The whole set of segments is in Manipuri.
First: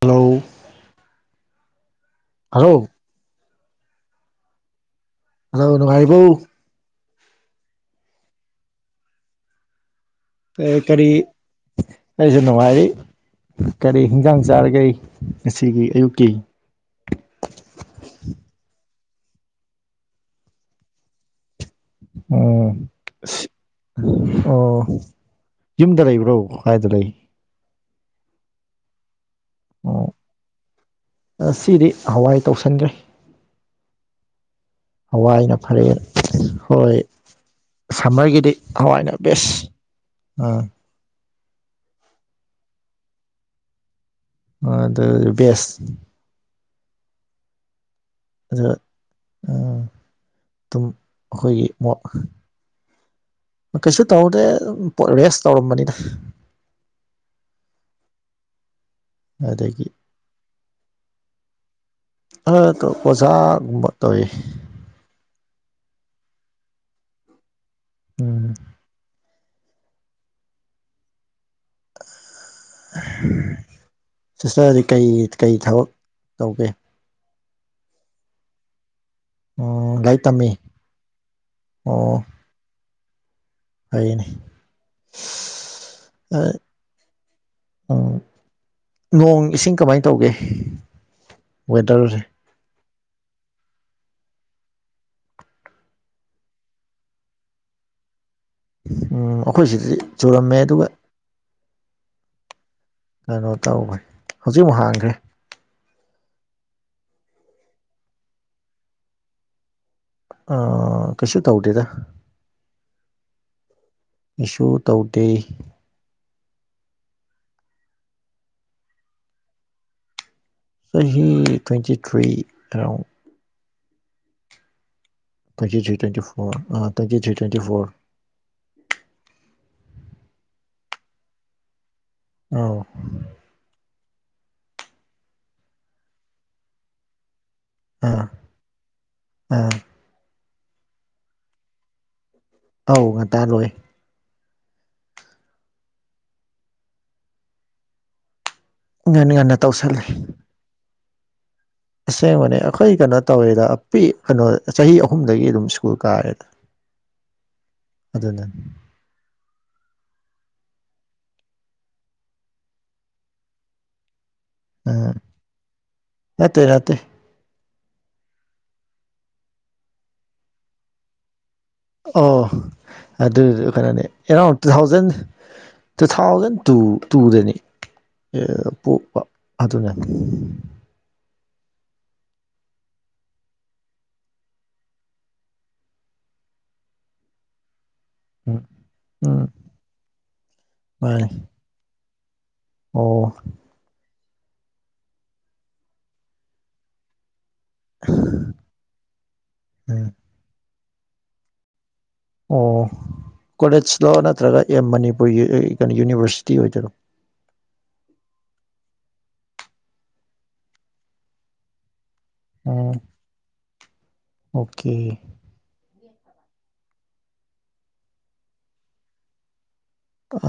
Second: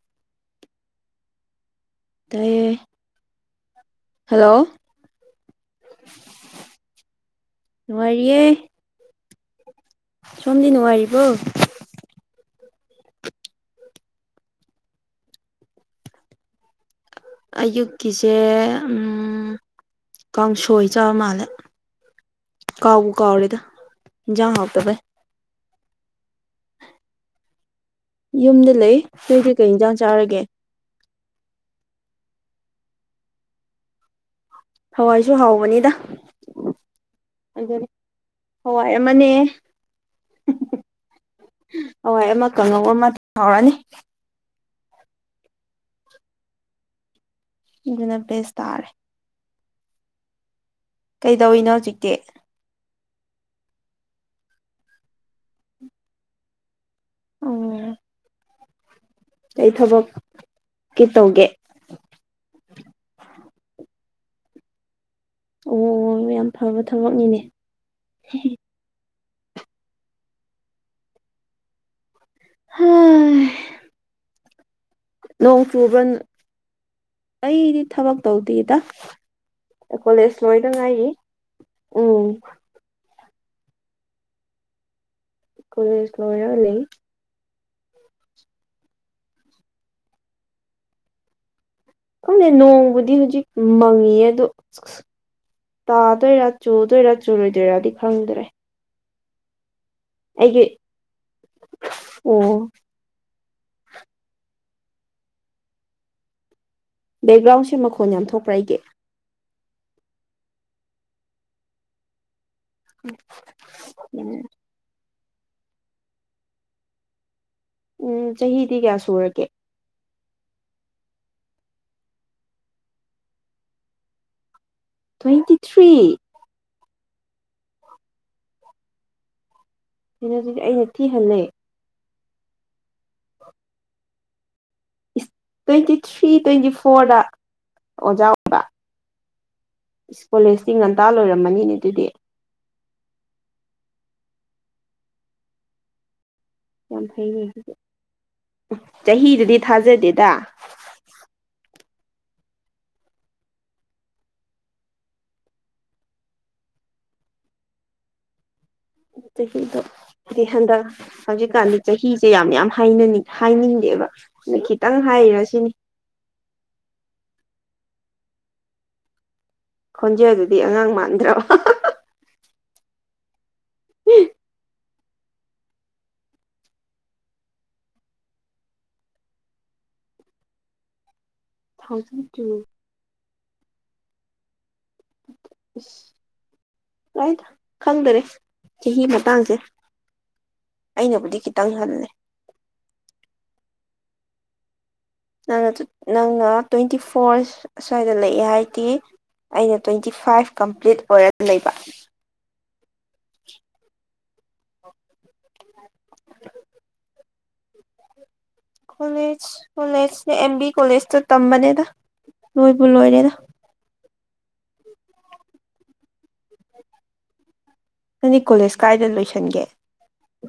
ꯍꯂꯣ ꯇꯌꯦ ꯍꯂꯣ ꯍꯜꯂꯣ ꯅꯨꯉꯥꯏꯔꯤꯕꯣ ꯅꯨꯉꯥꯏꯔꯤ ꯑꯥ ꯀꯔꯤ ꯀꯔꯤ ꯑꯩꯁꯨ ꯅꯨꯡꯉꯥꯢꯔꯤ ꯇꯔꯦꯠ ꯍꯤꯟꯖꯥꯡ ꯆꯥꯔꯒꯩ ꯉꯁꯤꯒꯤ ꯑꯌꯨꯛꯀꯤ ꯑꯌꯨꯛꯀꯤꯁꯦ ꯎ ꯀꯥꯡꯁꯣꯏ ꯆꯥ ꯃꯥꯜꯂꯦ ꯎꯝ ꯀꯥꯎꯕꯨ ꯀꯥꯎꯥꯔꯦꯗ ꯏꯟꯁꯥꯡ ꯑꯣ ꯍꯥꯎꯗꯕꯒꯤ ꯌꯨꯝꯗ ꯂꯩꯕ꯭ꯔꯣ ꯍꯥꯏꯗ ꯂꯩ ꯌꯨꯝꯗ ꯂꯩ ꯅꯣꯏ ꯀꯩ ꯀꯩ ꯏꯟꯖꯥꯡ ꯑꯣ ꯆꯥꯔꯒꯦ ꯉꯁꯤꯗꯤ ꯍꯋꯥꯏ ꯇꯧꯁꯟꯈ꯭ꯔꯦ ꯍꯋꯥꯏꯁꯨ ꯍꯋꯥꯏꯅ ꯐꯔꯦ ꯍꯥꯎꯕꯅꯤꯗ ꯍꯣꯏ ꯑꯗꯨꯅꯤ ꯁꯝꯃꯔꯒꯤꯗꯤ ꯍꯋꯥꯏ ꯍꯋꯥꯏꯅ ꯑꯃꯅꯦ ꯕꯦꯁ ꯑꯥ ꯍꯋꯥꯏ ꯑꯃ ꯀꯥꯡꯍꯧ ꯑꯃ ꯍꯥꯎꯔꯅꯤ ꯑ ꯑꯗꯨ ꯕꯦꯁ ꯑꯗꯨꯅ ꯕꯦꯁ ꯇꯥꯔꯦ ꯇꯨꯝ ꯑꯩꯈꯣꯏꯒꯤ ꯀꯩꯗꯧꯔꯤꯅꯣ ꯃꯣ ꯍꯧꯖꯤꯛꯇꯤ ꯀꯩꯁꯨ ꯇꯧꯗꯦ ꯔꯦꯁ ꯇꯧꯔꯝꯕꯅꯤꯅ ꯑꯣ ꯑꯩ ꯑꯗꯒꯤ ꯊꯕꯛ ꯀꯦ ꯇꯧꯒꯦ ꯇꯏ ꯑꯣ ꯑꯣ ꯌꯥꯝ ꯐꯕ ꯊꯕꯛꯅꯤꯅꯦ ꯎꯝ ꯆꯁ ꯀꯩ ꯀꯩ ꯅꯣꯡ ꯊꯕꯛ ꯆꯨꯕ꯭ꯔꯥ ꯇꯧꯒꯦ ꯑꯩꯗꯤ ꯊꯕꯛ ꯇꯧꯗꯦꯗ ꯎꯝ ꯂꯥꯏꯔꯤꯛ ꯀꯣꯂꯦꯖ ꯇꯝꯃꯤ ꯂꯣꯏꯅ ꯉꯥꯏ ꯎꯝ ꯍꯅꯦ ꯀꯣꯏꯂꯁꯂꯋ ꯂꯩ ꯎꯝ ꯅꯣꯡ ꯏꯁꯤꯡ ꯀꯃꯥꯏꯅ ꯇꯧꯒꯦ ꯋꯦꯗꯔꯁꯦ ꯑꯗꯨꯅꯦ ꯅꯣꯡꯕꯨꯗꯤ ꯍꯧꯖꯤꯛ ꯃꯪꯉꯌꯦ ꯑ ꯇꯥꯗꯣꯏꯔꯥ ꯆꯨꯗꯣꯏꯔꯥ ꯆꯨꯔꯣꯏꯗꯣꯏꯔꯥꯗꯤ ꯈꯪꯗ꯭ꯔꯦ ꯎꯝ ꯑꯩꯈꯣꯏ ꯁꯤꯗꯗꯤ ꯆꯨꯔꯝꯃꯦ ꯑꯩꯒꯤ ꯑꯗꯨꯒ ꯑꯣ ꯀꯩꯅꯣ ꯇꯧꯈꯦ ꯍꯧꯖꯤꯛꯃꯨꯛ ꯍꯥꯡꯈ꯭ꯔꯦ ꯕꯦꯛꯒ꯭ꯔꯥꯎꯟꯁꯦ ꯃꯈꯣꯟ ꯌꯥꯝ ꯊꯣꯛꯣꯛꯄ꯭ꯔ ꯑꯩꯒꯦ ꯑ ꯀꯩꯁꯨ ꯇꯧꯗꯦꯗ ꯎꯝ ꯎꯝ ꯇ ꯎꯝ ꯆꯍꯤꯗꯤ ꯀꯌꯥ ꯁꯨꯔꯒꯦ ꯆꯍꯤꯍꯤ twenty three around twenty three twenty four ꯑ ꯇ꯭ꯋꯦꯟꯇꯤ ꯊ꯭ꯔꯤ ꯇ꯭ꯋꯦꯟꯇꯤ ꯐꯣꯔ ꯁꯤꯅ ꯑꯗꯨꯗꯤ ꯑꯩꯅ ꯊꯤꯍꯜꯂꯦ ꯑ ꯏꯁ ꯇ꯭ꯋꯦꯟꯇꯤ ꯊ꯭ꯔꯤ ꯇ꯭ꯋꯦꯟꯇꯤ ꯐꯣꯔꯗ ꯑꯣꯖꯥ ꯑꯣꯏꯕ ꯑ ꯏꯁ ꯀꯣꯂꯦꯖꯇꯤ ꯉꯟꯇꯥ ꯂꯣꯏꯔꯝꯃꯅꯤꯅꯦ ꯑꯗꯨꯗꯤ ꯑꯧ ꯉꯟꯇꯥ ꯂꯣꯏ ꯌꯥꯝ ꯐꯩꯅꯦ ꯉꯟ ꯆꯍꯤꯗꯨꯗꯤ ꯉꯟꯅ ꯇꯧꯁꯜꯂꯦ ꯊꯥꯖꯗꯦꯗ ꯑꯁꯦꯡꯕꯅꯦ ꯑꯩꯈꯣꯏ ꯀꯩꯅꯣ ꯇꯧꯋꯦꯗ ꯄ ꯀꯩꯅꯣ ꯆꯍꯤ ꯑꯍꯨꯝꯗꯒꯤ ꯑꯗꯨꯝ ꯁ꯭ꯀꯨꯜ ꯀꯥꯑꯦꯗ ꯑꯗꯨꯗꯅ ꯆꯍꯤꯗꯣ ꯍꯥꯏꯗꯤ ꯍꯟꯗꯛ ꯍꯧꯖꯤꯛꯀꯥꯟꯗꯤ ꯆꯍꯤꯁꯦ ꯌꯥꯝ ꯌꯥꯝꯅꯤꯡ ꯍꯥꯏꯅꯤꯡꯗꯦꯕ ꯑ ꯈꯤꯇꯪ ꯎꯝ ꯍꯥꯏꯔꯁꯤꯅꯤ ꯅꯠꯇꯦ ꯅꯠꯇꯦ ꯈꯣꯟꯖꯦꯜ ꯑꯗꯨꯗꯤ ꯑꯉꯥꯡ ꯃꯥꯟꯗ꯭ꯔꯣ ꯑꯣ ꯑꯗꯨ ꯀꯩꯅꯣꯅꯤ around two thousand two thousand two ꯇꯨꯗꯅꯤ ꯑꯦ ꯄꯣꯛꯄ ꯑꯗꯨꯅꯦ ꯊꯥꯎꯖꯟ ꯇꯨꯋ ꯀꯥꯏꯗ ꯈꯪꯗꯔꯦ ꯎꯝ ꯆꯍꯤ ꯎꯝ ꯃꯇꯥꯡꯁꯦ ꯃꯥꯅꯤ ꯑꯩꯅꯕꯨꯗꯤ ꯈꯤꯇꯪ ꯍꯜꯂꯦ ꯑꯣ ꯅꯪꯅ ꯅꯪꯅ ꯇ꯭ꯋꯦꯟꯇꯤ ꯐꯣꯔ ꯑꯁ꯭ꯋꯥꯏꯗ ꯂꯩꯑꯦ ꯍꯥꯏꯗꯤ ꯑꯩꯅ ꯎꯝ ꯇ꯭ꯋꯦꯟꯇꯤ ꯐꯥꯏꯚ ꯀꯝꯄ꯭ꯂꯤꯠ ꯑꯣꯏꯔꯒ ꯂꯩꯕ ꯑꯣ ꯀꯣꯂꯦꯖꯂꯣ ꯅꯠꯇ꯭ꯔꯒ ꯑꯦꯝ ꯃꯅꯤꯄꯨꯔ ꯀꯩꯅꯣ ꯌꯨꯅꯤꯚꯔꯁꯤꯇꯤ ꯑꯣꯏꯗꯣꯏꯔꯣ [inaudible] ꯀꯣꯂꯦꯖ ꯀꯣꯂꯦꯖꯅꯦ ꯑꯦꯝ ꯕꯤ ꯀꯣꯂꯦꯖꯇ ꯇꯝꯕꯅꯦꯗ ꯅꯣꯏꯕꯨ ꯎꯝ ꯂꯣꯏꯔꯦꯗ ꯑꯣꯀꯦ ꯅꯅꯤ ꯀꯣꯂꯦꯖ ꯀꯥꯏꯗ ꯂꯣꯏꯁꯟꯒꯦ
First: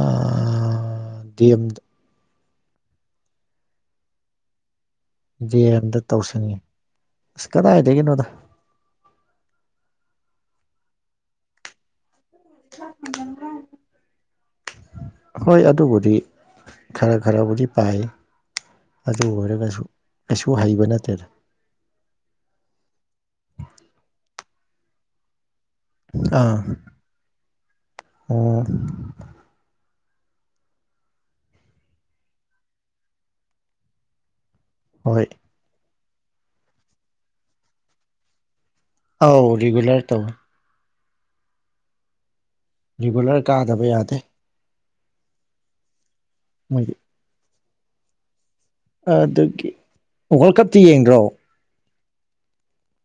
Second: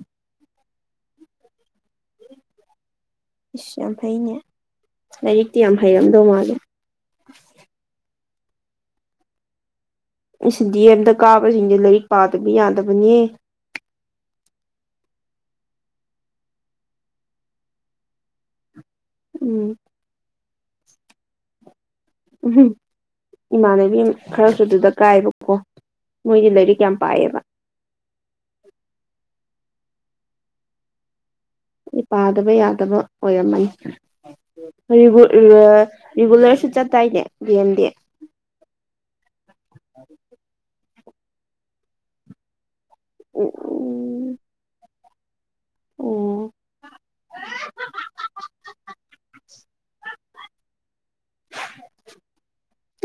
ꯑ ꯗꯝꯗ ꯏꯁ ꯑꯝ ꯐꯩꯅꯦ ꯂꯥꯏꯔꯤꯛꯇꯤ ꯌꯥꯝ ꯑꯦꯝꯗ ꯍꯩꯔꯝꯗꯧ ꯃꯥꯜꯂꯦ ꯇꯧꯁꯟꯉꯤ ꯑꯁ ꯀꯗꯥꯏꯗꯒꯤꯅꯣꯗ ꯁꯤ ꯗꯤ ꯑꯦꯝꯗ ꯀꯥꯕꯁꯤꯡꯁꯦ ꯂꯥꯏꯔꯤꯛ ꯄꯥꯗꯕ ꯌꯥꯗꯕꯅꯦ [inaudible] ꯍꯣꯏ ꯑꯗꯨꯕꯨꯗꯤ ꯈꯔ ꯈꯔꯕꯨꯗꯤ ꯄꯥꯏ ꯑꯗꯨ ꯎꯝ ꯑꯣꯏꯔꯒꯁꯨ ꯀꯩꯁꯨ ꯍꯩꯕ ꯅꯠꯇꯦꯗ ꯎꯝꯨꯝ ꯏꯃꯥꯟꯅꯕꯤ ꯈꯔꯁꯨ ꯑꯗꯨꯗ ꯀꯥꯏꯕ [unintelligible] ꯃꯣꯏꯗꯤ ꯑꯥ ꯂ ꯀ ꯌꯥꯝ ꯄꯥꯏꯕ ꯑꯣ ꯄꯥꯗꯕ ꯌꯥꯗꯕ ꯑꯣꯏꯔꯝꯃꯅꯤ ꯍꯣꯏ ꯔꯔꯤꯒꯨꯂꯔ ꯁꯨ ꯆ ꯇꯥꯏꯅꯦ [unintelligible] ꯗꯦ ꯑꯥꯎ ꯔꯦꯒꯨꯂꯔ ꯇꯧ ꯔꯤꯒꯨꯂꯔ ꯎ ꯀꯥꯗꯕ ꯌꯥꯗꯦ ꯑꯣ ꯃꯣꯏꯌꯦꯛ ꯑꯗꯨꯒꯤ ꯋꯥꯔꯜ ꯀꯞꯇ ꯌꯦꯡꯗ꯭ꯔꯣ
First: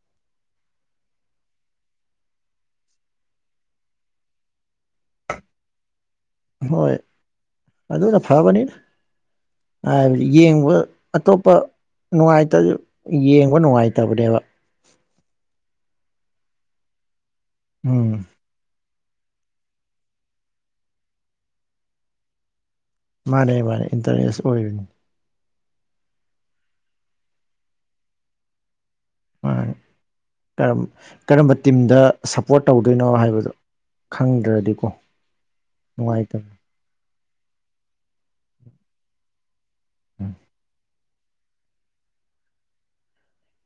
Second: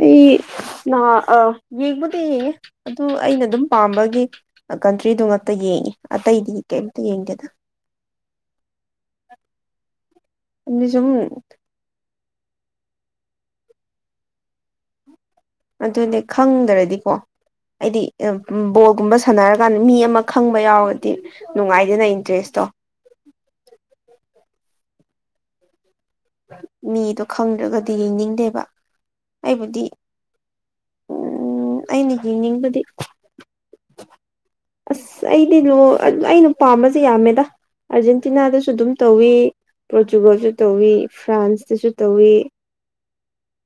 ꯑꯩ ꯅꯍꯥ ꯌꯦꯡꯕꯗꯤ ꯌꯦꯡꯉꯦ ꯑꯗꯨ ꯑꯩꯅ ꯑꯗꯨꯝ ꯄꯥꯝꯕꯒꯤ ꯀꯟꯇ꯭ꯔꯤꯗꯨ ꯉꯛꯇ ꯌꯦꯡꯉꯤ ꯑꯇꯩꯗꯤ ꯍꯣꯏ ꯀꯩꯝꯇ ꯌꯦꯡꯒꯦꯗ ꯑꯗꯨꯅ ꯐꯕꯅꯤꯅ ꯍꯥꯏꯕꯗꯤ ꯌꯦꯡꯕ ꯑꯗꯨ ꯁꯨꯝ ꯑꯇꯣꯞꯄ ꯅꯨꯡꯉꯥꯏꯇ ꯌꯦꯡꯕ ꯅꯨꯡꯉꯥꯏꯇꯕꯅꯦꯕ ꯑꯗꯨꯅꯦ ꯈꯪꯗ꯭ꯔꯗꯤꯀꯣ ꯑꯩꯗꯤ ꯎꯝ ꯕ ꯒꯨꯝꯕ ꯁꯥꯟꯅꯔꯀꯥꯟꯗ ꯃꯤ ꯑꯃ ꯈꯪꯕ ꯌꯥꯎꯔꯗꯤ ꯅꯨꯡꯉꯥꯏꯗꯅ ꯏꯟꯇꯔꯦꯁꯇꯣ ꯃꯥꯅꯦ ꯃꯥꯅꯦ ꯏꯟꯇꯔꯅꯦꯁ ꯑꯣꯏꯕꯅꯤ ꯃꯤꯗꯣ ꯈꯪꯗ꯭ꯔꯒꯗꯤ ꯌꯦꯅꯤꯡꯗꯦꯕ ꯑꯩꯕꯨꯗꯤ ꯀ ꯀꯔꯝꯕ ꯎꯝ ꯇꯤꯝꯗ ꯑꯩꯅ ꯁꯞꯄꯣꯔꯠ ꯌꯦꯡꯅꯤꯡꯕꯗꯤ ꯇꯧꯗꯣꯏꯅꯣ ꯍꯥꯏꯕꯗꯣ ꯈꯪꯗ꯭ꯔꯗꯤꯀꯣ ꯑꯁ ꯑꯩꯗꯤ ꯅ ꯑꯩꯅ ꯅꯨꯡꯉꯥꯏꯇꯕꯅꯤ ꯄꯥꯝꯕꯁꯦ ꯌꯥꯝꯃꯦꯗ ꯑꯥꯔꯖꯦꯟꯇꯤꯅꯥꯗꯁꯨ ꯑꯗꯨꯝ ꯇꯧꯋꯤ ꯄꯣꯔꯆꯨꯒꯜꯁꯨ ꯇꯧꯋꯤ ꯐ꯭ꯔꯥꯟꯁꯇꯁꯨ ꯇꯧꯋꯤ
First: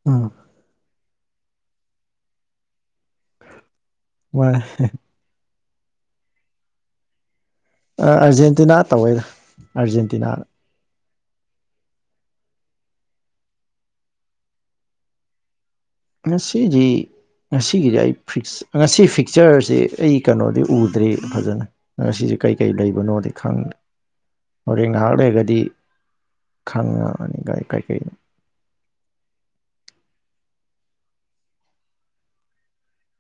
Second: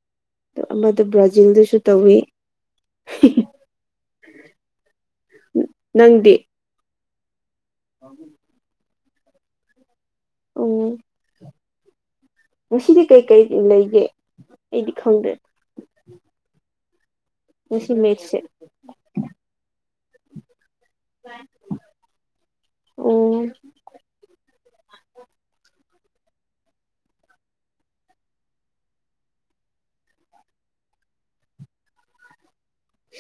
ꯑꯝ ꯑ ꯕ꯭ꯔꯥꯖꯤꯜꯗꯁꯨ ꯇꯧꯋꯤ ꯋꯥ ꯎ ꯅꯪꯗꯤ ꯑꯔꯖꯦꯟꯇꯤꯅꯥ ꯇꯧꯋꯦꯗ ꯑꯖꯦꯟ ꯎꯝ ꯉꯁꯤꯗꯤ ꯀꯩ ꯀꯔꯤ ꯂꯩꯒꯦ ꯑꯩꯗꯤ ꯈꯪꯗ꯭ꯔꯦ ꯉꯁꯤꯗꯤ ꯉꯁꯤ ꯉꯁꯤꯒꯤꯗꯤ ꯑꯩ ꯃꯦꯠꯁꯁꯦ ꯉꯁꯤ ꯐꯤꯛꯆꯔꯁꯦ ꯑꯩ ꯀꯩꯅꯣꯗꯤ ꯎꯗ꯭ꯔꯦ ꯐꯖꯅ ꯉꯁꯤꯁꯦ ꯀꯩꯀꯩ ꯂꯩꯕꯅꯣꯗꯤ ꯑꯣ ꯈꯪꯗꯦ ꯍꯣꯔꯦꯟ ꯉꯥꯏꯍꯥꯛ ꯂꯩꯔꯒꯗꯤ ꯈꯪꯉꯅꯤ ꯀꯔꯤꯀꯔꯤꯅꯣ [inaudible]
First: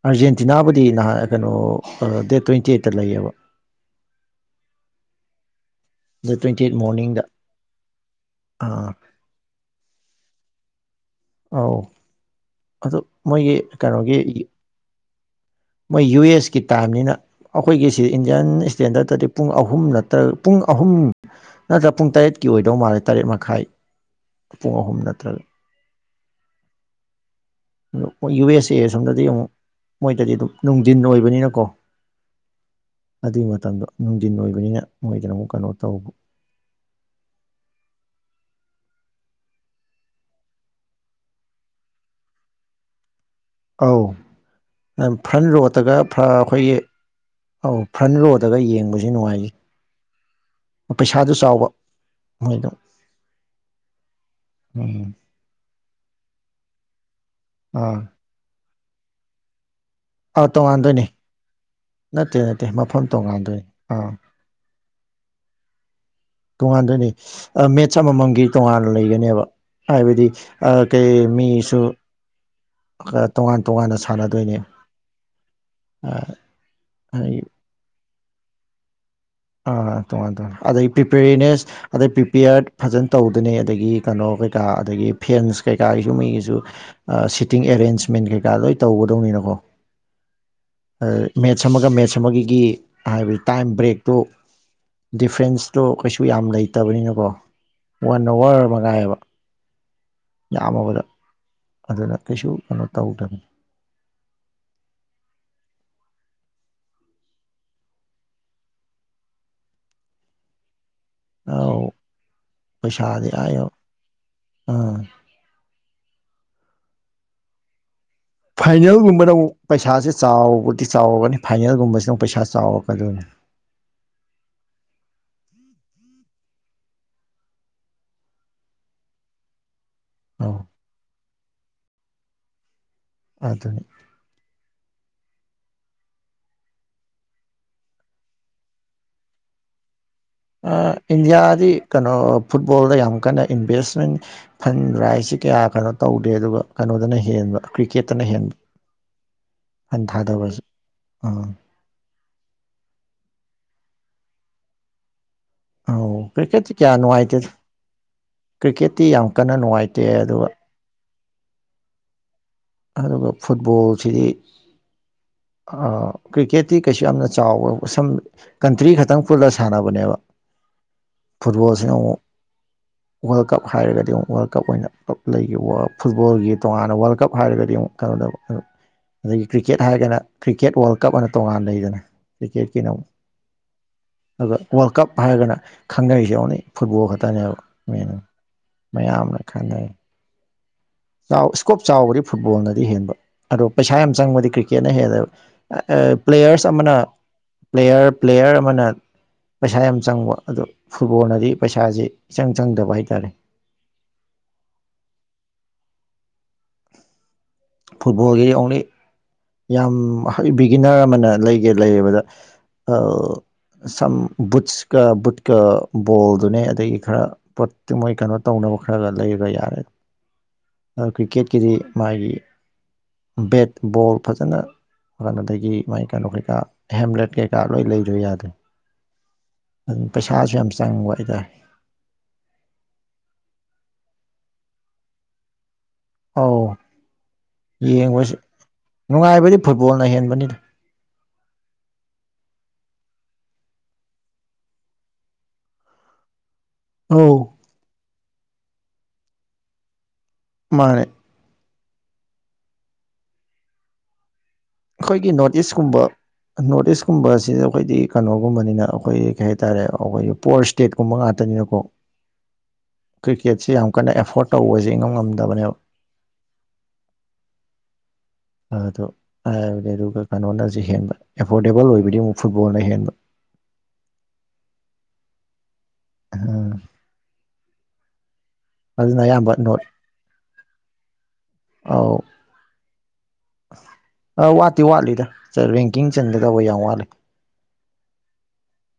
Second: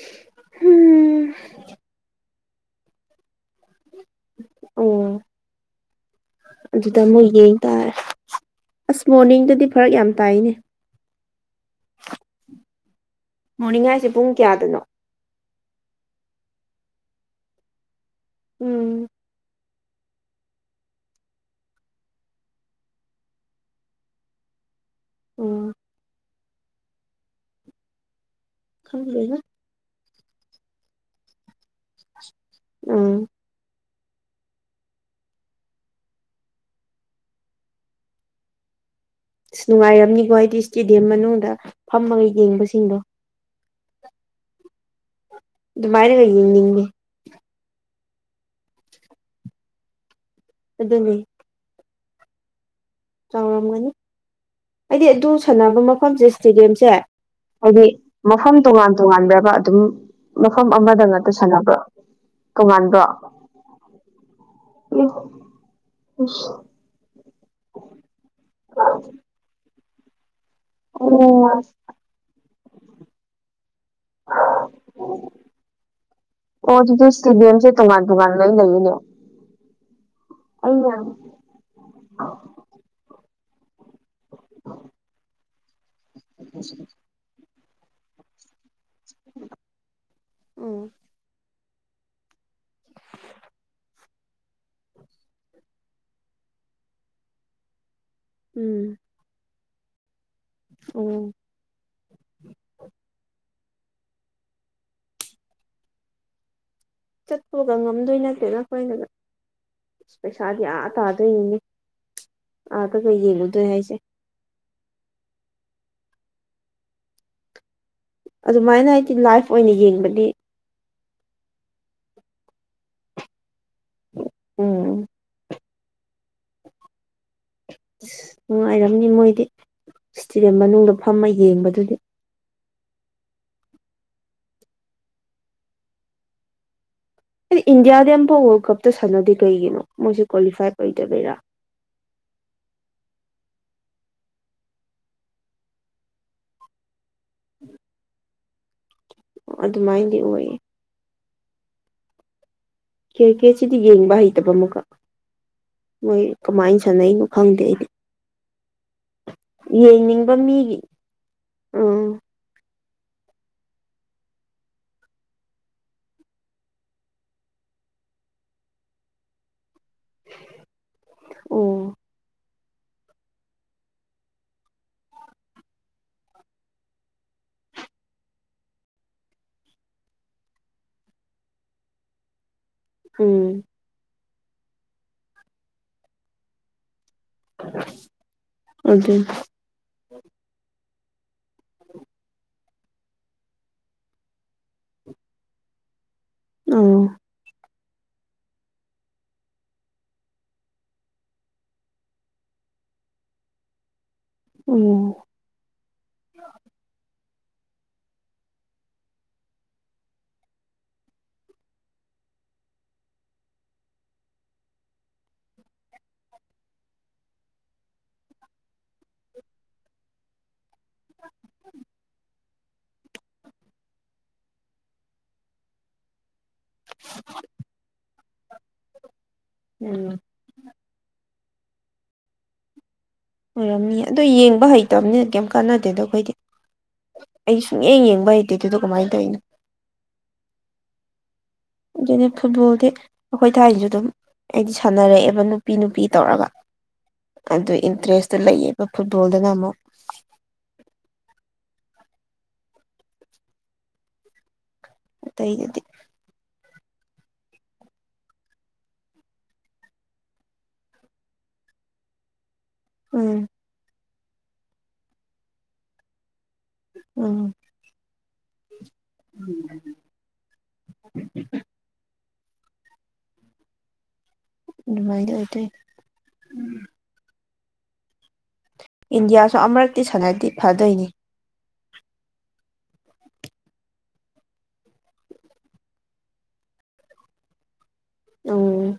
ꯑꯥꯔꯖꯦꯟꯇꯤꯅꯥꯕꯨꯗꯤ ꯅꯍꯥꯟ ꯍꯝ ꯀꯩꯅꯣ ꯗꯦꯠ ꯇ꯭ꯋꯦꯟꯇꯤ ꯑꯩꯠꯇ ꯂꯩꯌꯦꯕ ꯑꯣ ꯗꯦꯠ ꯇ꯭ꯋꯦꯟꯇꯤ ꯑꯩꯠ ꯑꯗꯨꯗ ꯃꯣꯔꯅꯤꯡꯗ ꯑꯃꯨꯛ ꯌꯦꯡ ꯇꯥꯔꯦ ꯑꯥ ꯑꯁ ꯃꯣꯔꯅꯤꯡꯗꯗꯤ ꯐꯔꯛ ꯌꯥꯝ ꯇꯥꯏꯅꯦ ꯑꯧ ꯑꯗꯨ ꯃꯣꯏꯒꯤ ꯃꯣꯔꯅꯤꯡ ꯍꯥꯏꯁꯦ ꯀꯩꯅꯣꯒꯤ ꯄꯨꯡ ꯀꯌꯥꯗꯅꯣ ꯃꯣꯏ ꯌꯨ ꯑꯦꯁ ꯀꯤ ꯇꯥꯝꯅꯤꯅ ꯑꯩꯈꯣꯏꯒꯤꯁꯤ ꯏꯟꯗꯤꯌꯥꯟ ꯎꯝ ꯏꯁꯇꯦꯟꯗꯔꯠꯇꯗꯤ ꯄꯨꯡ ꯑꯍꯨꯝ ꯑꯍꯨꯝ ꯅꯠꯇ꯭ꯔꯒ ꯄꯨꯡ ꯑꯍꯨꯝ ꯅꯠꯇ꯭ꯔ ꯄꯨꯡ ꯇꯔꯦꯠꯀꯤ ꯑꯣꯏꯗꯧ ꯃꯥꯜꯂꯦ ꯇꯔꯦꯠ ꯃꯈꯥꯏ ꯄꯨꯡ ꯑꯍꯨꯝ ꯅꯠꯇ꯭ꯔꯒ ꯎꯝ ꯑꯣꯏ ꯌꯨ ꯑꯦꯁ ꯑꯦ ꯁꯣꯝꯗꯗꯤ ꯈꯪꯗꯦꯗ ꯑꯃꯨꯛ ꯃꯣꯏꯗꯗꯤ ꯑꯗꯨꯝ ꯅꯨꯡꯊꯤꯟ ꯑꯣꯏꯕꯅꯤꯅꯀꯣ ꯎꯝ ꯑꯗꯨꯗꯤ ꯃꯗꯣ ꯅꯨꯡꯊꯤꯟ ꯑꯣꯏꯕꯅꯤꯅ ꯃꯣꯏꯗꯅ ꯑꯃꯨꯛ ꯀꯩꯅꯣ ꯇ ꯑꯁ ꯅꯨꯡꯉꯥꯏꯔꯝꯅꯤꯀꯣ ꯍꯥꯏꯗꯤ ꯏꯁꯇꯦꯗꯤꯌꯝ ꯃꯅꯨꯡꯗ ꯐꯝꯃꯒ ꯌꯦꯡꯕꯁꯤꯡꯗꯣ ꯑꯧ ꯅ ꯐ꯭ꯔꯟ ꯔꯣꯠꯇꯒ ꯑꯗꯨꯃꯥꯏꯅꯒ ꯑꯩꯈꯣꯏꯒꯤ ꯌꯦꯡꯅꯤꯡꯉꯦ ꯑꯧ ꯐ꯭ꯔꯟ ꯔꯣꯗꯒ ꯌꯦꯡꯕꯁꯨ ꯅꯨꯡꯉꯥꯏꯈꯤ ꯑꯗꯨꯅꯤ ꯄꯩꯁꯥꯗꯨ ꯆꯥꯎꯕ ꯃꯣꯏꯗꯣ ꯆꯥꯎꯔꯝꯒꯅꯤ ꯑꯩꯗꯤ ꯎꯝ ꯑꯗꯨ ꯁꯥꯟꯅꯕ ꯃꯐꯝꯁꯦ ꯏꯁꯇꯦꯗꯤꯌꯝꯁꯦ ꯍꯥꯏꯗꯤ ꯑꯥ ꯃꯐꯝ ꯇꯣꯉꯥꯟ ꯇꯣꯉꯥꯟꯕꯒ ꯑꯗꯨꯝ ꯑꯥ ꯃꯐꯝ ꯑꯃꯗ ꯇꯣꯉꯥꯟꯗꯣꯏꯅꯤ ꯉꯥꯛꯇ ꯁꯥꯟꯅꯕꯣ ꯅꯠꯇꯦ ꯅꯠꯇꯦ ꯃꯐꯝ ꯇꯣꯉꯥꯟꯕ꯭ꯔꯣ ꯇꯣꯉꯥꯟꯗꯣꯏꯅꯤ ꯑꯥ ꯎ ꯇꯣꯉꯥꯟꯗꯣꯏꯅꯤ ꯃꯦꯠꯁ ꯑꯃꯃꯝꯒꯤ ꯇꯣꯉꯥꯟꯅ ꯂꯩꯒꯅꯦꯕ ꯍꯥꯏꯕꯗꯤ ꯀꯩ ꯑꯣ ꯃꯤꯁꯨ ꯇꯣꯉꯥꯟ ꯇꯣꯉꯥꯟꯅ ꯁꯥꯟꯅꯗꯣꯏꯅꯤ ꯑꯣ ꯑꯗꯨꯗꯤ ꯁꯇꯦꯗꯤꯌꯝ ꯇꯃꯥꯟ ꯇꯃꯥꯟꯅ ꯂꯩꯅꯦꯣ ꯑꯥ ꯇꯣꯉꯥꯟ ꯇꯣꯉꯥꯟ ꯑꯗꯩ ꯄ꯭ꯔꯤꯄꯦꯔꯦꯅꯦꯁ ꯑꯗꯩ ꯄ꯭ꯔꯤꯄꯦꯌꯔꯠ ꯐꯖꯅ ꯇꯧꯗꯅꯦ ꯑꯗꯒꯤ ꯀꯩꯅꯣ ꯀꯩꯀꯥ ꯑꯗꯒꯤ ꯐꯦꯟꯁ ꯀꯩꯀꯥꯒꯤꯁꯨꯨꯝ ꯃꯒꯤꯁꯨ ꯁꯤꯠ ꯤꯡ ꯑꯦꯔꯦꯟꯃꯦꯟ ꯀꯩ ꯂ ꯇꯧꯒꯗꯧꯅꯤꯅꯀꯣ ꯎꯝ ꯃꯦꯠꯁ ꯑꯃꯒ ꯃꯦꯠꯁ ꯑꯃꯒꯤꯒꯤ ꯍꯥꯏꯕꯗꯤ ꯇꯥꯏꯝ ꯕ꯭ꯔꯦꯛ ꯑꯣ ꯗꯤꯐ꯭ꯔꯦꯟꯁꯇꯣ ꯀꯩꯁꯨ ꯌꯥꯝ ꯂꯩꯇꯕꯅꯤꯅꯀꯣ ꯋꯥꯟ ꯑꯋꯥꯔ ꯎꯝ ꯃꯉꯥꯏꯑꯕ ꯌꯥꯝꯃꯕꯗ ꯑꯣ ꯑꯗꯨꯅ ꯀꯩꯁꯨ ꯀꯩꯅꯣ ꯇꯧꯗ꯭ꯔꯕꯅꯤ ꯆꯠꯄꯒ ꯉꯝꯗꯣꯏ ꯅꯠꯇꯦ ꯅꯈꯣꯏꯗꯨꯗ ꯄꯩꯁꯥꯗꯤ ꯑ ꯇꯥꯗꯣꯏꯅꯤꯅꯦ ꯑꯧ ꯑꯥꯒꯒ ꯌꯦꯡꯉꯨꯗꯣꯏ ꯍꯥꯏꯁꯦ ꯎꯝ ꯑꯗꯨꯃꯥꯏꯅ ꯍꯥꯏꯗꯤ ꯐꯥꯏꯅꯦꯜꯒꯨꯝꯕꯅ ꯂꯥꯏꯐ ꯑꯃꯨꯛ ꯑꯣꯏꯅ ꯄꯩꯁꯥꯁꯦ ꯌꯦꯡꯕꯗꯤ ꯆꯥꯎꯕꯗꯤ ꯆꯥꯎꯔꯒꯅꯤ ꯐꯥꯏꯅꯦꯜꯒꯨꯝꯕꯁꯤꯅ ꯄꯩꯁꯥ ꯆꯥꯎꯔꯛꯀꯗꯣꯏꯅꯤ ꯎꯝ ꯑꯁ ꯅꯨꯡꯉꯥꯏꯔꯝꯅꯤ ꯃꯣꯏꯗꯤ ꯏꯁꯇꯦꯗꯤꯌꯝ ꯑꯧ ꯃꯅꯨꯡꯗ ꯐꯝꯃ ꯌꯦꯡꯕꯗꯨꯗꯤ ꯑꯗꯨ ꯑꯗꯨꯅꯤ ꯏꯟꯗꯤꯌꯥꯗꯤ ꯑꯝꯐꯥꯎ ꯋꯥꯔꯜ ꯀꯞꯇ ꯁꯥꯟꯅꯗꯦ ꯀꯩꯒꯤꯅꯣ ꯃꯣꯏꯁꯦ ꯀ꯭ꯋꯥꯂꯤꯐꯥꯏ ꯑ ꯑꯣꯏꯗꯕꯩꯔꯥ ꯏꯟꯌꯥꯗꯤ ꯀ ꯐꯨꯠꯕꯣꯜꯗ ꯌꯥꯝ ꯀꯟꯅ ꯏꯟꯚꯦꯁꯃꯦꯟ ꯐꯟ ꯔ ꯍꯥꯏꯁꯤ ꯀꯌꯥ ꯀꯩꯅꯣ ꯇꯧꯗꯦ ꯑꯗꯨꯒ ꯀꯩꯅꯣꯗ ꯅ ꯍꯦꯟꯕ ꯀ꯭ꯔꯤꯀꯦꯠꯇꯅ ꯍꯦꯟꯕ ꯑꯗꯨꯃꯥꯏꯗꯤ ꯑꯣꯏꯌꯦ ꯑ ꯀꯦꯔ ꯀꯦꯠꯁꯤꯗꯤ ꯌꯦꯡꯕ ꯍꯩꯇꯕ ꯑꯃꯨꯀꯥ ꯑꯧ ꯃꯣꯏ ꯀ꯭ꯔꯤꯛꯀꯦꯠꯇꯤ ꯀꯃꯥꯏꯅ ꯀꯌꯥ ꯁꯥꯟꯅꯩꯅꯣ ꯅꯨꯡꯉꯥꯏꯇꯦ ꯈꯪꯗꯦ ꯑꯩꯗꯤ ꯀ꯭ꯔꯤꯛꯀꯦꯠꯇꯤ ꯌꯥꯝ ꯀꯟꯅ ꯅꯨꯡꯉꯥꯏꯇꯦ ꯌꯦꯡꯅꯤꯡꯕ ꯑꯗꯨꯒ ꯃꯤꯒꯤ ꯎꯝ ꯑꯗꯨꯒ ꯐꯨꯠꯕꯣꯜꯁꯤꯗꯤ ꯀ꯭ꯔꯤꯀꯦꯠꯇꯤ ꯀꯩꯁꯨ ꯌꯥꯝꯅ ꯆꯥꯎꯋꯦ ꯁꯝ ꯀꯟꯇ꯭ꯔꯤ ꯈꯛꯇꯪ ꯄꯨꯜꯂ ꯁꯥꯟꯅꯕꯅꯦꯕ ꯐꯨꯠꯕꯣꯜꯁꯤꯅ ꯑꯣ ꯑꯃꯨꯛ ꯋꯥꯔꯜ ꯀꯞ ꯍꯥꯏꯔꯒꯗꯤ ꯑꯃꯨꯛ ꯋꯥꯔꯜ ꯀꯞ ꯑꯣꯏꯅ ꯄꯨꯞ ꯂꯩꯈꯤꯕ ꯐꯨꯠꯕꯣꯜꯒꯤ ꯇꯣꯉꯥꯟꯅ ꯋꯥꯔꯜ ꯀꯞ ꯍꯥꯏꯔꯒꯗꯤ ꯑꯃꯨꯛ ꯀꯧꯗꯕ ꯑꯗꯨ ꯑꯗꯒꯤ ꯀ꯭ꯔꯤꯛꯀꯦꯠ ꯍꯥꯏꯒꯅ ꯀ꯭ꯔꯤꯛꯀꯦꯠ ꯋꯥꯔꯜ ꯀꯞꯅ ꯇꯣꯉꯥꯟ ꯂꯩꯗꯅ ꯀ꯭ꯔꯤꯛꯀꯦꯠ ꯎꯝ ꯑꯗꯨꯒ ꯋꯥꯔꯜ ꯀꯞ ꯍꯥꯏꯔꯒꯅ ꯈꯪꯅꯩꯁꯦꯎꯅ ꯐꯨꯠꯕꯣꯜ ꯈꯛꯇ ꯇꯅ ꯃꯤꯅ ꯑꯗꯨ ꯃꯌꯥꯝꯅ ꯈꯪꯅꯩ ꯆꯥꯎ ꯏꯁꯀꯣꯞ ꯆꯥꯎꯕꯗꯤ ꯐꯨꯠꯕꯣꯜꯅꯗꯤ ꯍꯦꯟꯕ ꯑꯗꯣ ꯄꯩꯁꯥ ꯌꯥꯝ ꯆꯪꯕꯗꯤ ꯀ꯭ꯔꯤꯛꯀꯦꯠꯅ ꯍꯦꯜꯂꯕ ꯄ꯭ꯂꯦꯌꯔꯁ ꯑꯃꯅ ꯑꯣ ꯄ꯭ꯂꯦꯌꯔ ꯄ꯭ꯂꯦꯌꯔ ꯑꯃꯅ ꯄꯩꯁꯥ ꯌꯥꯝ ꯆꯪꯕ ꯑꯗꯣ ꯐꯨꯠꯕꯣꯜꯅꯗꯤ ꯄꯩꯁꯥꯁꯦ ꯏꯆꯪ ꯆꯪꯗꯕ ꯍꯥꯏ ꯇꯥꯔꯦ [unintelligible] ꯑꯣ [inaudible] ꯐꯨꯠꯕꯣꯜꯒ ꯑꯅꯤ ꯌꯥꯝ ꯕꯤꯒꯤꯅꯔ ꯑꯃꯅ ꯂꯩꯒꯦ ꯂꯩꯌꯦꯕꯗ ꯁꯝ ꯕꯨꯠꯁꯀ ꯕꯨꯠꯀ ꯕꯣꯜꯗꯨꯅꯦ ꯑꯗꯒꯤ ꯈꯔ ꯄꯣꯠꯇꯤ ꯃꯣꯏ ꯀꯩꯅꯣ ꯇꯧꯅ ꯇꯧꯈ꯭ꯔꯒ ꯂꯩꯔꯒ ꯌꯥꯔꯦ꯫ ꯀ꯭ꯔꯤꯛꯀꯦꯠꯀꯤꯗꯤ ꯃꯥꯒꯤ꯫ ꯕꯦꯠ ꯕꯣꯜ ꯐꯖꯅ [unintelligible] ꯃꯥꯥꯏ ꯀꯩꯅꯣ ꯀꯩꯀꯥ꯫ ꯍꯦꯝꯂꯦꯠ ꯀꯩꯀꯥ ꯂꯣꯏ ꯂꯩꯗꯣꯏ ꯌꯥꯗꯅꯤ ꯑꯗꯨ ꯎꯝ ꯄꯩꯁꯥꯁꯨ ꯌꯥꯝ ꯆꯪꯕ ꯍꯥꯏꯇꯥꯔꯦ꯫ ꯑꯣꯏꯔꯝꯅꯤ ꯑꯗꯣ ꯌꯦꯡꯕꯥ ꯍꯩꯇꯕꯅꯤꯅ ꯀꯩꯝ ꯀꯥꯟꯅꯗꯦꯗ ꯑꯩꯈꯣꯏꯗꯤ꯫ ꯑꯧ ꯑꯩ ꯁꯨꯡꯌꯦꯡ ꯌꯦꯡꯕ ꯌꯦꯡꯕꯁꯦ ꯍꯩꯇꯦ ꯑꯗꯨꯗꯣ ꯀꯃꯥꯏꯅ ꯇꯧꯔꯤꯅꯣ ꯅꯨꯡꯉꯥꯏꯕꯗꯤ ꯐꯨꯠꯕꯣꯜꯅ ꯍꯦꯟꯕꯅꯤꯗꯥ ꯑꯗꯨꯅꯦ ꯐꯨꯠꯕꯣꯜꯗꯤ ꯑꯩꯈꯣꯏ ꯊꯥꯏꯅꯁꯨ ꯑꯗꯨꯝ ꯑꯩꯗꯤ ꯁꯥꯟꯅꯔꯛꯑꯦꯕ ꯅꯨꯄꯤ ꯅꯨꯄꯤ ꯇꯧꯔꯒ꯫ ꯑꯧ ꯑꯗꯨ ꯏꯟꯇꯔꯦꯁꯇꯨ ꯂꯩꯌꯦꯕ ꯐꯨꯠꯕꯣꯜꯗꯅ ꯑꯃꯨꯛ꯫ ꯃꯥꯅꯦ꯫ ꯑꯩꯈꯣꯏꯒꯤ ꯅꯣꯔꯠ ꯑꯇꯩꯗꯗꯤ ꯏꯁꯀꯨꯝꯕ꯫ ꯅꯣꯔꯠ ꯏꯁꯀꯨꯝꯕꯁꯤꯗ ꯑꯩꯈꯣꯏꯗꯤ ꯀꯩꯅꯣꯒꯨꯝꯕꯅꯤꯅ ꯑꯩꯈꯣꯏ ꯀꯩ ꯍꯥꯏꯇꯥꯔꯦ ꯑꯩꯈꯣꯏꯒꯤ ꯄꯣꯔ ꯁ꯭ꯇꯦꯠꯀꯨꯝꯕ ꯉꯥꯛꯇꯅꯤꯅ꯫ ꯅꯀꯣ꯫ ꯎꯝ ꯀ꯭ꯔꯤꯛꯀꯦꯠꯁꯤ ꯌꯥꯝ ꯀꯟꯅ ꯑꯦꯐꯣꯔꯠ ꯇꯧꯕ ꯏꯉꯝ ꯉꯝꯗꯕꯅꯦꯕ꯫ ꯎꯝ꯫ ꯑꯗꯣ ꯍꯥꯏꯕꯗꯤ ꯑꯗꯨꯒ ꯀꯩꯅꯣꯅꯁꯨ ꯍꯦꯟꯕ ꯑꯦꯐꯣꯔꯗꯦꯕꯜ ꯑꯣꯏꯕꯗꯤ ꯑꯃꯨꯛ ꯐꯨꯠꯕꯣꯜꯅ ꯍꯦꯟꯕ꯫ ꯑꯗꯨꯃꯥꯏꯅ ꯑꯣꯏꯗꯣꯏꯅꯤ꯫ ꯎꯝ ꯑꯗꯨꯅ ꯑꯌꯥꯝꯕ ꯏꯟꯗꯤꯌꯥꯁꯨ ꯅꯣꯠ ꯑꯃꯨꯔꯛꯇꯤ ꯁꯥꯟꯅꯗꯤ ꯐꯗꯣꯏꯅꯤ ꯑꯧ꯫ ꯑ ꯋꯥꯠꯇꯤ ꯋꯥꯠꯂꯤꯗ ꯔꯦꯡꯀꯤꯡ ꯆꯟꯒꯗꯕ ꯌꯥꯝ ꯋꯥꯠꯂꯤ꯫ ꯑꯣ꯫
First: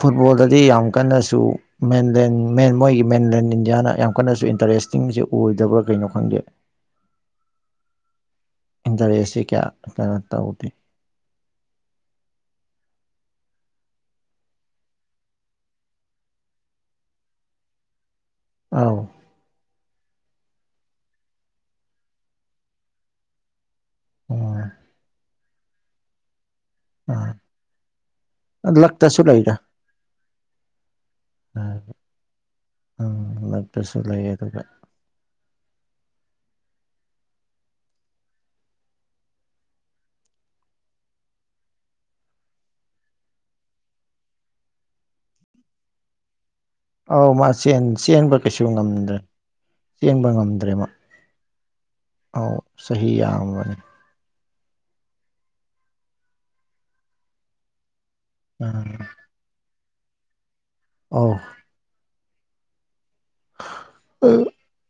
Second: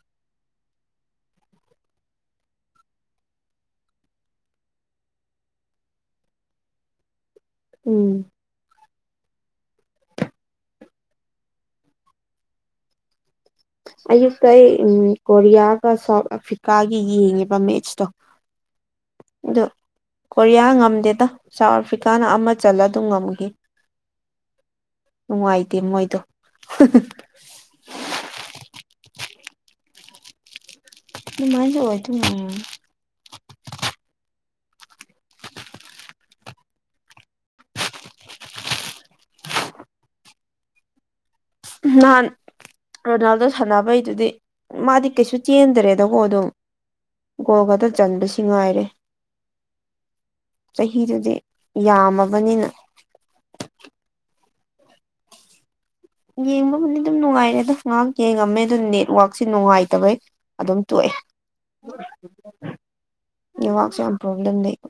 ꯐꯨꯠꯕꯣꯜꯗꯗꯤ ꯌꯥꯝ ꯀꯟꯅꯁꯨ ꯃꯦꯟꯂꯦꯟ ꯃꯦꯟ ꯃꯣꯏꯒꯤ ꯃꯦꯟꯂꯦꯟ ꯏꯟꯗꯤꯌꯥꯅ ꯌꯥꯝ ꯀꯟꯅꯁꯨ ꯏꯟꯇꯔꯦꯁ ꯇꯦꯁꯇꯤꯡꯁꯦ ꯑꯣꯏꯗꯕ꯭ꯔꯥ ꯀꯩꯅꯣ ꯈꯪꯗꯦ꯫ ꯎꯝ꯫ ꯏꯟꯗꯔꯦꯁꯁꯤ ꯀꯌꯥ ꯀꯩꯅꯣ ꯇꯧꯗꯦ꯫ ꯑꯌꯨꯛꯇ ꯑꯩ ꯀꯣꯔꯤꯌꯥꯒ ꯁꯥꯎꯠ ꯑꯐ꯭ꯔꯤꯀꯥꯒꯤ ꯌꯦꯡꯉꯤꯕ ꯃꯦꯠꯁꯇꯣ꯫ ꯑꯥꯎ꯫ ꯑꯗꯣ ꯀꯣꯔꯤꯌꯥ ꯉꯝꯗꯦꯗ ꯁꯥꯎꯠ ꯑꯐ꯭ꯔꯤꯀꯥꯅ ꯑꯃ ꯆꯜꯂ ꯑꯗꯨꯝ ꯉꯝꯒꯤ꯫ ꯎꯝ꯫ ꯅꯨꯡꯉꯥꯏꯇꯦ ꯃꯣꯏꯗꯣ꯫ ꯂꯥꯛꯇꯁꯨ ꯂꯩꯥꯏꯗ꯫ ꯑꯗꯨꯃꯥꯏꯅ ꯑꯣꯏꯗꯣꯏ ꯂꯥꯛꯇꯁꯨ ꯂꯩꯥꯏꯌꯦ ꯑꯗꯨꯒ꯫ ꯅꯍꯥꯟ꯫ ꯔꯣꯅꯥꯜꯗꯣ ꯁꯥꯟꯅꯕꯩꯗꯨꯗꯤ ꯃꯥꯗꯤ ꯀꯩꯁꯨ ꯆꯦꯟꯗ꯭ꯔꯦꯗꯀꯣ ꯑꯗꯨꯝ꯫ ꯑꯧ ꯃꯥ ꯒꯣꯜ ꯆꯦꯟ ꯈꯛꯇ ꯆꯦꯟꯕ ꯆꯟꯕꯁꯤ ꯀꯩꯁꯨ ꯉꯥꯏꯔꯦ ꯉꯝꯗ꯭ꯔꯦ꯫ ꯆꯦꯟꯕ ꯉꯝꯗ꯭ꯔꯦ ꯃꯥ ꯆꯍꯤꯗꯨꯗꯤ ꯑꯧ ꯌꯥꯝꯃꯕꯅꯤꯅ ꯆꯍꯤ ꯌꯥꯝꯃꯕ꯫ ꯌꯦꯡꯕꯕꯨꯗꯤ ꯑꯗꯨꯝ ꯅꯨꯡꯉꯥꯏꯔꯦꯗ ꯉꯥꯍꯥꯛ ꯌꯦꯡꯉꯝꯃꯦ ꯑꯗꯨ ꯎꯝ ꯅꯦꯠꯋꯥꯛꯁꯦ ꯅꯨꯡꯉꯥꯏꯇꯕꯩ꯫ ꯑꯗꯨꯝ ꯇꯣꯛꯑꯦ ꯑꯧ ꯅꯦꯠꯋꯥꯛꯁꯨ ꯌꯥꯝ ꯄ꯭ꯔꯣꯕ꯭ꯂꯦꯝ ꯂꯩꯕ꯫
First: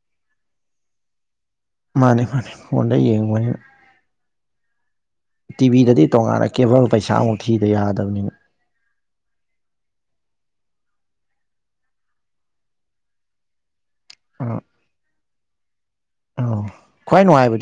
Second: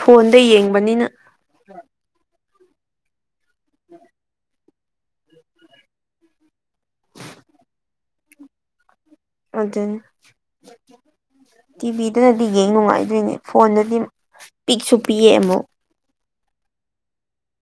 ꯐꯣꯟꯗ ꯌꯦꯡꯕꯅꯤꯅ꯫ ꯃꯥꯅꯤ ꯃꯥꯅꯤ ꯐꯣꯟꯗ ꯌꯦꯡꯕꯅꯤꯅ꯫ [unintelligible] [inaudible] ꯇꯤꯚꯤꯗꯗꯤ ꯇꯣꯉꯥꯟꯅ ꯀꯦꯕꯜ ꯄꯩꯁꯥꯃꯨꯛ ꯊꯤꯗ ꯌꯥꯗꯕꯅꯤꯅ꯫ ꯑꯗꯨꯅꯤ ꯇꯤꯚꯤꯗꯅꯗꯤ ꯌꯦꯡ ꯅꯨꯡꯉꯥꯏꯗꯣꯏꯅꯦ ꯐꯣꯟꯗꯗꯤ ꯑ ꯄꯤꯛ ꯁꯨ ꯄꯤꯌꯦ ꯑꯃꯨꯛ꯫ ꯑꯧ ꯈ꯭ꯋꯥꯥꯏ ꯅꯨꯡꯉꯥꯏꯕꯗꯤ